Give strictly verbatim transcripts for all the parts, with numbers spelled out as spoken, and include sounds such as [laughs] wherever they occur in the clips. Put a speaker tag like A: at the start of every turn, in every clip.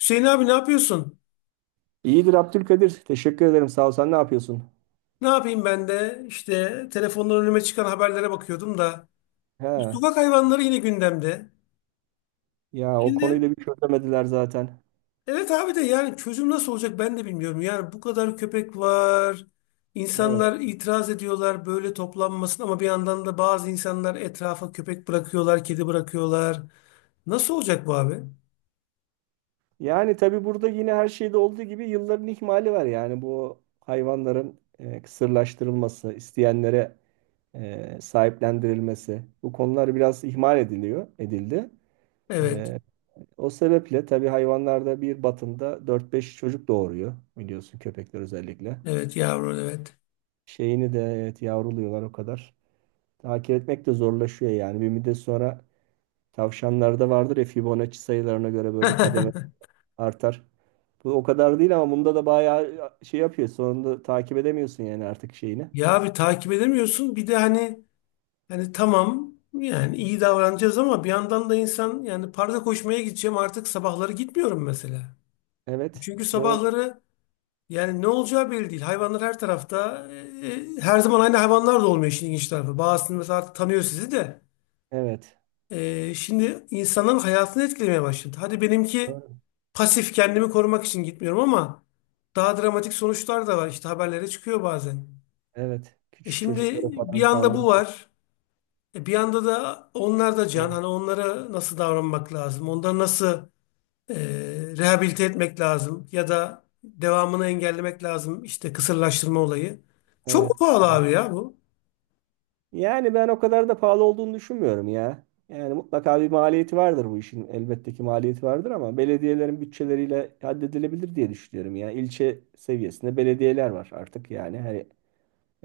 A: Hüseyin abi ne yapıyorsun?
B: İyidir Abdülkadir. Teşekkür ederim. Sağ ol. Sen ne yapıyorsun?
A: Ne yapayım ben de işte telefondan önüme çıkan haberlere bakıyordum da
B: He.
A: sokak hayvanları yine gündemde.
B: Ya o konuyu
A: Şimdi
B: da bir şey çözemediler zaten.
A: evet abi de yani çözüm nasıl olacak ben de bilmiyorum. Yani bu kadar köpek var.
B: Evet.
A: İnsanlar itiraz ediyorlar böyle toplanmasın ama bir yandan da bazı insanlar etrafa köpek bırakıyorlar, kedi bırakıyorlar. Nasıl olacak bu abi?
B: Yani tabii burada yine her şeyde olduğu gibi yılların ihmali var. Yani bu hayvanların e, kısırlaştırılması, isteyenlere e, sahiplendirilmesi. Bu konular biraz ihmal ediliyor, edildi.
A: Evet.
B: E, o sebeple tabii hayvanlarda bir batında dört beş çocuk doğuruyor biliyorsun köpekler özellikle.
A: Evet yavrum evet.
B: Şeyini de evet yavruluyorlar o kadar. Takip etmek de zorlaşıyor yani. Bir müddet sonra tavşanlarda vardır ya Fibonacci sayılarına göre böyle kademe
A: [laughs]
B: artar. Bu o kadar değil ama bunda da bayağı şey yapıyor. Sonunda takip edemiyorsun yani artık şeyini.
A: Ya bir takip edemiyorsun. Bir de hani yani tamam yani iyi davranacağız ama bir yandan da insan yani parka koşmaya gideceğim artık sabahları gitmiyorum mesela.
B: Evet.
A: Çünkü
B: Doğru.
A: sabahları yani ne olacağı belli değil. Hayvanlar her tarafta. E, e, her zaman aynı hayvanlar da olmuyor işin ilginç tarafı. Bazısını mesela artık tanıyor sizi de.
B: Evet.
A: E, şimdi insanların hayatını etkilemeye başladı. Hadi benimki
B: Doğru.
A: pasif kendimi korumak için gitmiyorum ama daha dramatik sonuçlar da var. İşte haberlere çıkıyor bazen.
B: Evet.
A: E
B: Küçük
A: şimdi
B: çocuklara
A: bir
B: falan
A: anda bu
B: saldırıyor.
A: var. E, Bir yanda da onlar da can.
B: Evet.
A: Hani onlara nasıl davranmak lazım? Onları nasıl e, rehabilite etmek lazım? Ya da devamını engellemek lazım. İşte kısırlaştırma olayı. Çok mu
B: Evet.
A: pahalı abi ya bu.
B: Yani ben o kadar da pahalı olduğunu düşünmüyorum ya. Yani mutlaka bir maliyeti vardır bu işin. Elbette ki maliyeti vardır ama belediyelerin bütçeleriyle halledilebilir diye düşünüyorum ya. İlçe seviyesinde belediyeler var artık yani. Her,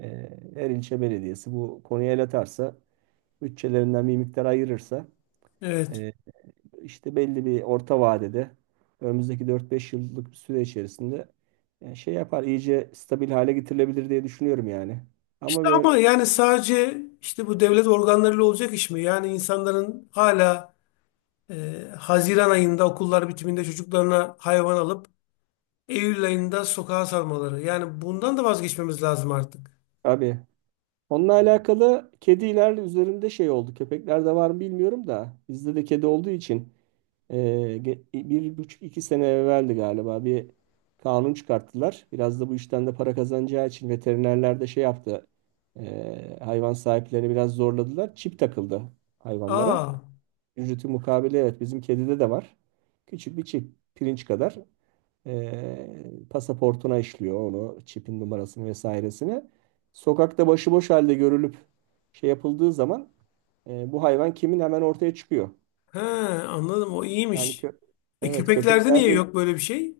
B: e, her ilçe belediyesi bu konuya el atarsa, bütçelerinden bir miktar ayırırsa
A: Evet.
B: e, işte belli bir orta vadede önümüzdeki dört beş yıllık bir süre içerisinde e, şey yapar, iyice stabil hale getirilebilir diye düşünüyorum yani. Ama
A: İşte
B: böyle,
A: ama yani sadece işte bu devlet organlarıyla olacak iş mi? Yani insanların hala e, Haziran ayında okullar bitiminde çocuklarına hayvan alıp Eylül ayında sokağa salmaları. Yani bundan da vazgeçmemiz lazım artık.
B: abi. Onunla alakalı kediler üzerinde şey oldu. Köpeklerde var mı bilmiyorum da bizde de kedi olduğu için e, ge- bir buçuk iki sene evveldi galiba bir kanun çıkarttılar. Biraz da bu işten de para kazanacağı için veterinerler de şey yaptı. e, hayvan sahiplerini biraz zorladılar. Çip takıldı hayvanlara.
A: Aa.
B: Ücreti mukabili evet bizim kedide de var. Küçük bir çip pirinç kadar e, pasaportuna işliyor onu çipin numarasını vesairesini. Sokakta başıboş halde görülüp şey yapıldığı zaman e, bu hayvan kimin hemen ortaya çıkıyor.
A: He, anladım o
B: Yani
A: iyiymiş.
B: kö
A: E,
B: evet
A: köpeklerde niye
B: köpeklerde.
A: yok böyle bir şey?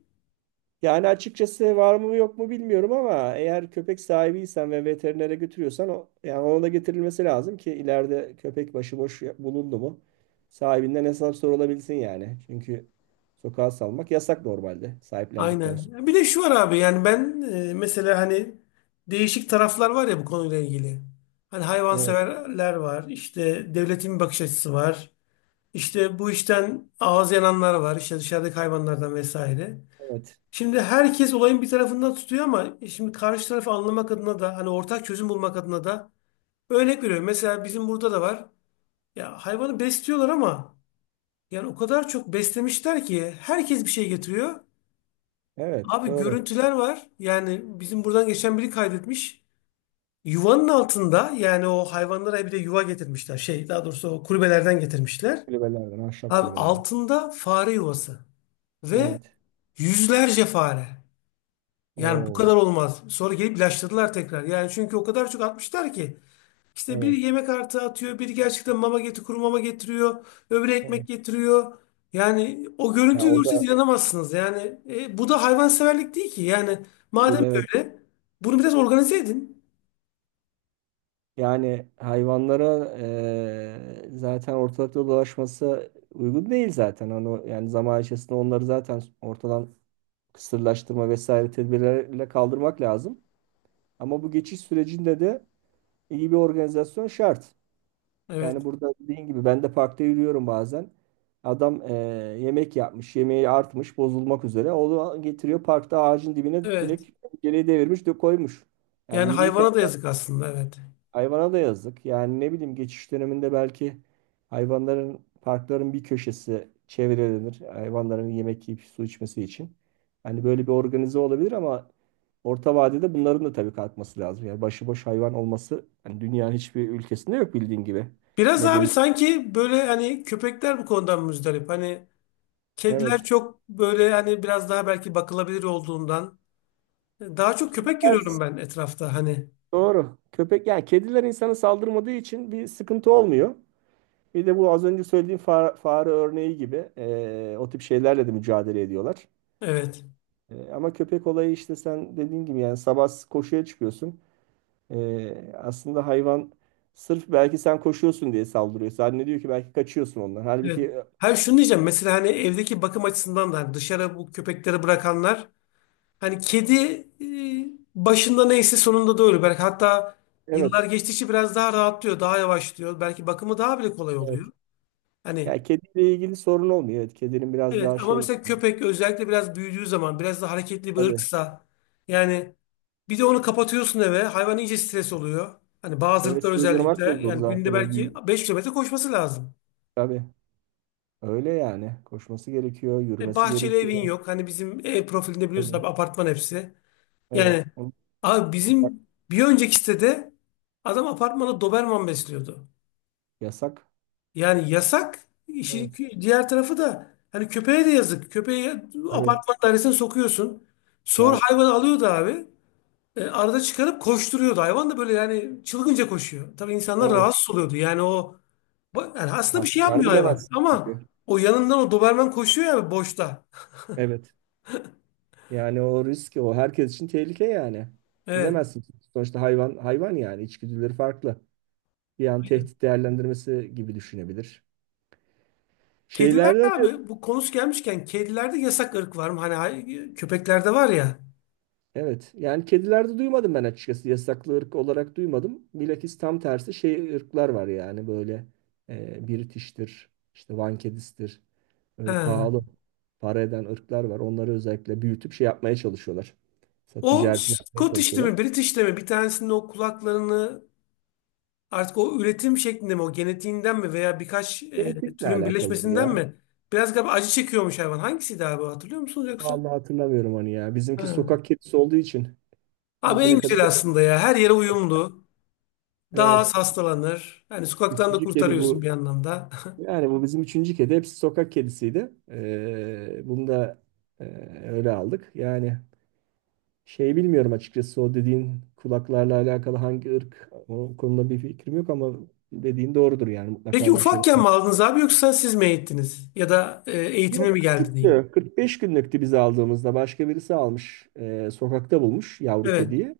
B: Yani açıkçası var mı yok mu bilmiyorum ama eğer köpek sahibiysen ve veterinere götürüyorsan o, yani ona da getirilmesi lazım ki ileride köpek başıboş ya- bulundu mu sahibinden hesap sorulabilsin yani. Çünkü sokağa salmak yasak normalde sahiplendikten
A: Aynen. Bir
B: sonra.
A: de şu var abi yani ben e, mesela hani değişik taraflar var ya bu konuyla ilgili. Hani
B: Evet,
A: hayvanseverler var, işte devletin bir bakış açısı var, işte bu işten ağız yananlar var, işte dışarıdaki hayvanlardan vesaire.
B: evet,
A: Şimdi herkes olayın bir tarafından tutuyor ama e, şimdi karşı tarafı anlamak adına da hani ortak çözüm bulmak adına da örnek veriyorum. Mesela bizim burada da var. Ya hayvanı besliyorlar ama yani o kadar çok beslemişler ki herkes bir şey getiriyor.
B: evet,
A: Abi
B: doğru.
A: görüntüler var. Yani bizim buradan geçen biri kaydetmiş. Yuvanın altında yani o hayvanlara bir de yuva getirmişler. Şey daha doğrusu o kulübelerden getirmişler.
B: Kulübelerden, ahşap
A: Abi
B: kulübelerden.
A: altında fare yuvası ve
B: Evet.
A: yüzlerce fare. Yani bu
B: Oo,
A: kadar olmaz. Sonra gelip ilaçladılar tekrar. Yani çünkü o kadar çok atmışlar ki. İşte bir
B: evet.
A: yemek artı atıyor, bir gerçekten mama getir, kuru mama getiriyor, öbürü
B: Evet.
A: ekmek getiriyor. Yani o
B: Ya
A: görüntüyü
B: o
A: görseniz
B: da
A: inanamazsınız. Yani e, bu da hayvanseverlik değil ki. Yani
B: değil,
A: madem
B: evet.
A: böyle, bunu biraz organize edin.
B: Yani hayvanlara eee, zaten ortalıkta dolaşması uygun değil zaten. Onu, yani zaman içerisinde onları zaten ortadan kısırlaştırma vesaire tedbirlerle kaldırmak lazım. Ama bu geçiş sürecinde de iyi bir organizasyon şart. Yani
A: Evet,
B: burada dediğin gibi ben de parkta yürüyorum bazen. Adam eee, yemek yapmış, yemeği artmış, bozulmak üzere. Onu getiriyor parkta ağacın dibine
A: evet.
B: direkt geriye devirmiş de koymuş. Yani
A: Yani
B: yürürken.
A: hayvana da yazık aslında, evet.
B: Hayvana da yazık. Yani ne bileyim geçiş döneminde belki hayvanların parkların bir köşesi çevrelenir. Hayvanların yemek yiyip su içmesi için. Hani böyle bir organize olabilir ama orta vadede bunların da tabii kalkması lazım. Yani başıboş hayvan olması hani dünyanın hiçbir ülkesinde yok bildiğin gibi.
A: Biraz abi
B: Medeni.
A: sanki böyle hani köpekler bu konudan müzdarip. Hani kediler
B: Evet.
A: çok böyle hani biraz daha belki bakılabilir olduğundan. Daha çok köpek görüyorum
B: Ters.
A: ben etrafta hani.
B: Doğru. Köpek yani kediler insana saldırmadığı için bir sıkıntı olmuyor. Bir de bu az önce söylediğim fa- fare örneği gibi eee, o tip şeylerle de mücadele ediyorlar.
A: Evet.
B: E, ama köpek olayı işte sen dediğin gibi yani sabah koşuya çıkıyorsun. E, aslında hayvan sırf belki sen koşuyorsun diye saldırıyor. Zannediyor ki belki kaçıyorsun ondan.
A: Evet.
B: Halbuki e,
A: Hayır şunu diyeceğim. Mesela hani evdeki bakım açısından da hani dışarı bu köpekleri bırakanlar hani kedi e, başında neyse sonunda da öyle. Belki hatta yıllar
B: evet.
A: geçtikçe biraz daha rahatlıyor, daha yavaşlıyor. Belki bakımı daha bile kolay oluyor.
B: Evet.
A: Hani
B: Yani kediyle ilgili sorun olmuyor. Evet, kedinin biraz
A: evet
B: daha
A: ama
B: şey
A: mesela köpek özellikle biraz büyüdüğü zaman biraz da hareketli bir
B: tabii,
A: ırksa yani bir de onu kapatıyorsun eve hayvan iyice stres oluyor. Hani bazı
B: eve
A: ırklar özellikle
B: sığdırmak da zor
A: yani
B: zaten
A: günde
B: o
A: belki
B: büyük.
A: beş kilometre koşması lazım.
B: Tabii. Öyle yani. Koşması gerekiyor,
A: E,
B: yürümesi
A: bahçeli evin
B: gerekiyor.
A: yok. Hani bizim ev profilinde biliyorsun abi
B: Tabii.
A: apartman hepsi. Yani
B: Evet. Onu
A: abi
B: yasak.
A: bizim bir önceki sitede adam apartmana Doberman besliyordu.
B: Yasak.
A: Yani yasak. İşin
B: Evet.
A: kü- diğer tarafı da hani köpeğe de yazık. Köpeği
B: Tabii.
A: apartman dairesine sokuyorsun. Sonra
B: Yani
A: hayvan alıyordu abi. E, arada çıkarıp koşturuyordu. Hayvan da böyle yani çılgınca koşuyor. Tabii insanlar
B: evet.
A: rahatsız oluyordu. Yani o ba- yani
B: Ne
A: aslında bir şey
B: yapacağını
A: yapmıyor hayvan.
B: bilemezsin
A: Ama
B: çünkü.
A: o yanından o Doberman koşuyor ya boşta.
B: Evet. Yani o risk, o herkes için tehlike yani.
A: Evet.
B: Bilemezsin. Sonuçta hayvan hayvan, yani içgüdüleri farklı. Bir an tehdit değerlendirmesi gibi düşünebilir.
A: Kedilerde
B: Şeylerde de
A: abi bu konusu gelmişken kedilerde yasak ırk var mı? Hani hay- köpeklerde var ya.
B: evet, yani kedilerde duymadım ben açıkçası, yasaklı ırk olarak duymadım. Bilakis tam tersi şey ırklar var yani böyle e, British'tir, işte Van kedisidir,
A: He.
B: öyle pahalı para eden ırklar var. Onları özellikle büyütüp şey yapmaya çalışıyorlar. Sa-
A: O
B: Ticaretini yapmaya
A: Scottish'te mi,
B: çalışıyorlar.
A: British'te mi bir tanesinin o kulaklarını artık o üretim şeklinde mi, o genetiğinden mi veya birkaç e,
B: Genetikle
A: türün
B: alakalıdır
A: birleşmesinden
B: ya.
A: mi? Biraz galiba acı çekiyormuş hayvan. Hangisiydi abi o, hatırlıyor musunuz yoksa?
B: Vallahi hatırlamıyorum onu ya.
A: He.
B: Bizimki sokak kedisi olduğu için
A: Abi en
B: bugüne kadar
A: güzel
B: hep-
A: aslında ya. Her yere uyumlu. Daha az
B: evet.
A: hastalanır. Yani sokaktan da
B: Üçüncü kedi
A: kurtarıyorsun
B: bu.
A: bir anlamda. [laughs]
B: Yani bu bizim üçüncü kedi. Hepsi sokak kedisiydi. Ee, bunu da e, öyle aldık. Yani şey, bilmiyorum açıkçası o dediğin kulaklarla alakalı hangi ırk, o konuda bir fikrim yok ama dediğin doğrudur yani,
A: Peki
B: mutlaka bir şeyler
A: ufakken
B: var.
A: mi aldınız abi yoksa siz mi eğittiniz? Ya da e, eğitimli
B: Yok,
A: mi geldi diyeyim?
B: küçüktü. kırk beş günlüktü biz aldığımızda. Başka birisi almış. e, sokakta bulmuş yavru
A: Evet.
B: kediyi.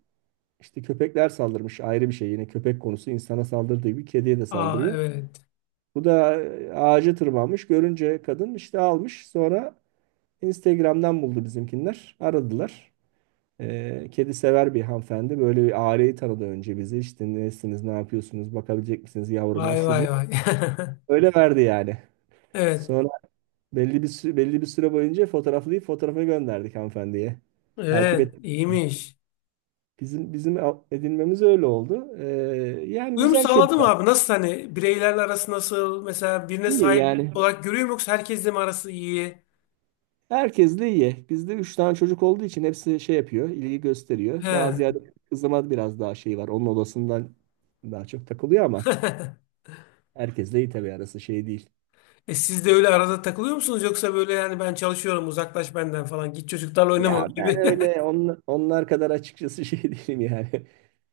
B: İşte köpekler saldırmış ayrı bir şey. Yine köpek konusu insana saldırdığı gibi kediye de
A: Aa
B: saldırıyor.
A: evet.
B: Bu da e, ağaca tırmanmış. Görünce kadın işte almış. Sonra Instagram'dan buldu bizimkinler. Aradılar. E, kedi sever bir hanımefendi. Böyle bir aileyi tanıdı, önce bizi. İşte nesiniz, ne yapıyorsunuz, bakabilecek misiniz yavruma,
A: Vay
B: şu
A: vay
B: bu.
A: vay. [laughs]
B: Öyle verdi yani.
A: Evet.
B: Sonra belli bir sü- belli bir süre boyunca fotoğraflayıp fotoğrafı gönderdik hanımefendiye. Takip et.
A: Evet. iyiymiş.
B: Bizim bizim edinmemiz öyle oldu. E, yani
A: Uyum
B: güzel kedi.
A: sağladım abi. Nasıl hani bireylerle arası nasıl? Mesela birine
B: İyi
A: sahip
B: yani.
A: olarak görüyor mu yoksa herkesle mi arası iyi?
B: Herkesle iyi. Bizde üç tane çocuk olduğu için hepsi şey yapıyor, ilgi gösteriyor. Daha
A: He.
B: ziyade kızıma biraz daha şey var. Onun odasından daha çok takılıyor ama
A: [laughs]
B: herkesle iyi tabii, arası şey değil.
A: E siz de öyle arada takılıyor musunuz yoksa böyle yani ben çalışıyorum uzaklaş benden falan git çocuklarla oynama öyle
B: Ya ben
A: bir.
B: öyle
A: [laughs]
B: on, onlar kadar açıkçası şey [laughs] değilim yani.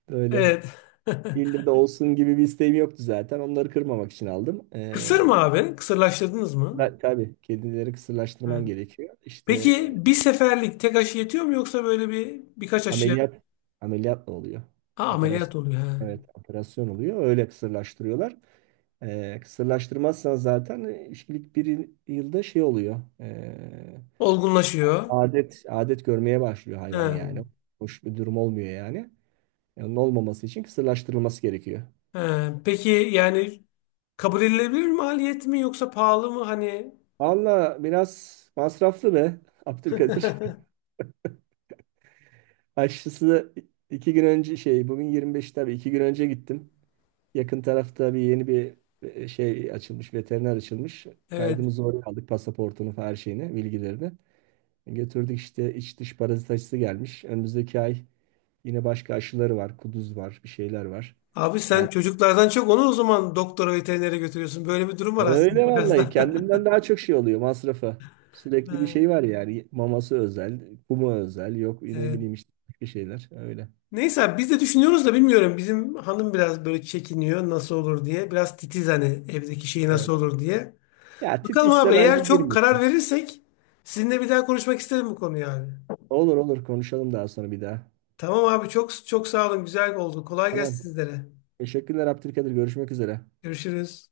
B: Böyle
A: Evet. [laughs]
B: ille de olsun gibi bir isteğim yoktu zaten. Onları kırmamak için aldım.
A: Kısır mı
B: Ee,
A: abi? Kısırlaştırdınız mı?
B: ben- tabii kedileri
A: He.
B: kısırlaştırman gerekiyor. İşte
A: Peki
B: e,
A: bir seferlik tek aşı yetiyor mu yoksa böyle bir birkaç aşı?
B: ameliyat ameliyatla oluyor.
A: Ha, ameliyat
B: Operasyon.
A: oluyor. Ha
B: Evet, operasyon oluyor. Öyle kısırlaştırıyorlar. E, kısırlaştırmazsan zaten e, ilk bir yıl- yılda şey oluyor. E,
A: Olgunlaşıyor.
B: adet adet görmeye başlıyor hayvan
A: He.
B: yani. Hoş bir durum olmuyor yani. E, Onun olmaması için kısırlaştırılması gerekiyor.
A: He. Peki yani kabul edilebilir maliyet mi yoksa pahalı mı hani
B: Valla biraz masraflı be Abdülkadir. [laughs] Aşısı iki gün önce şey, bugün yirmi beş, tabii iki gün önce gittim. Yakın tarafta bir yeni bir e, şey açılmış, veteriner açılmış.
A: Evet.
B: Kaydımızı oraya aldık, pasaportunu, her şeyini, bilgilerini. Götürdük, işte iç dış parazit aşısı gelmiş. Önümüzdeki ay yine başka aşıları var. Kuduz var, bir şeyler var.
A: Abi sen
B: Yani
A: çocuklardan çok onu o zaman doktora veterinere götürüyorsun. Böyle bir durum var aslında
B: öyle,
A: biraz
B: vallahi
A: da. [laughs]
B: kendimden daha çok şey oluyor masrafı. Sürekli bir
A: Ha,
B: şey var yani. Maması özel, kumu özel. Yok ne
A: Evet.
B: bileyim işte, bir şeyler öyle.
A: Neyse abi biz de düşünüyoruz da bilmiyorum. Bizim hanım biraz böyle çekiniyor nasıl olur diye. Biraz titiz hani evdeki şey
B: Evet.
A: nasıl olur diye.
B: Ya
A: Bakalım
B: titizse
A: abi
B: bence
A: eğer çok karar
B: girmesin.
A: verirsek sizinle bir daha konuşmak isterim bu konuyu abi.
B: Olur olur, konuşalım daha sonra bir daha.
A: Tamam abi çok çok sağ olun. Güzel oldu. Kolay gelsin
B: Tamam.
A: sizlere.
B: Teşekkürler Abdülkadir. Görüşmek üzere.
A: Görüşürüz.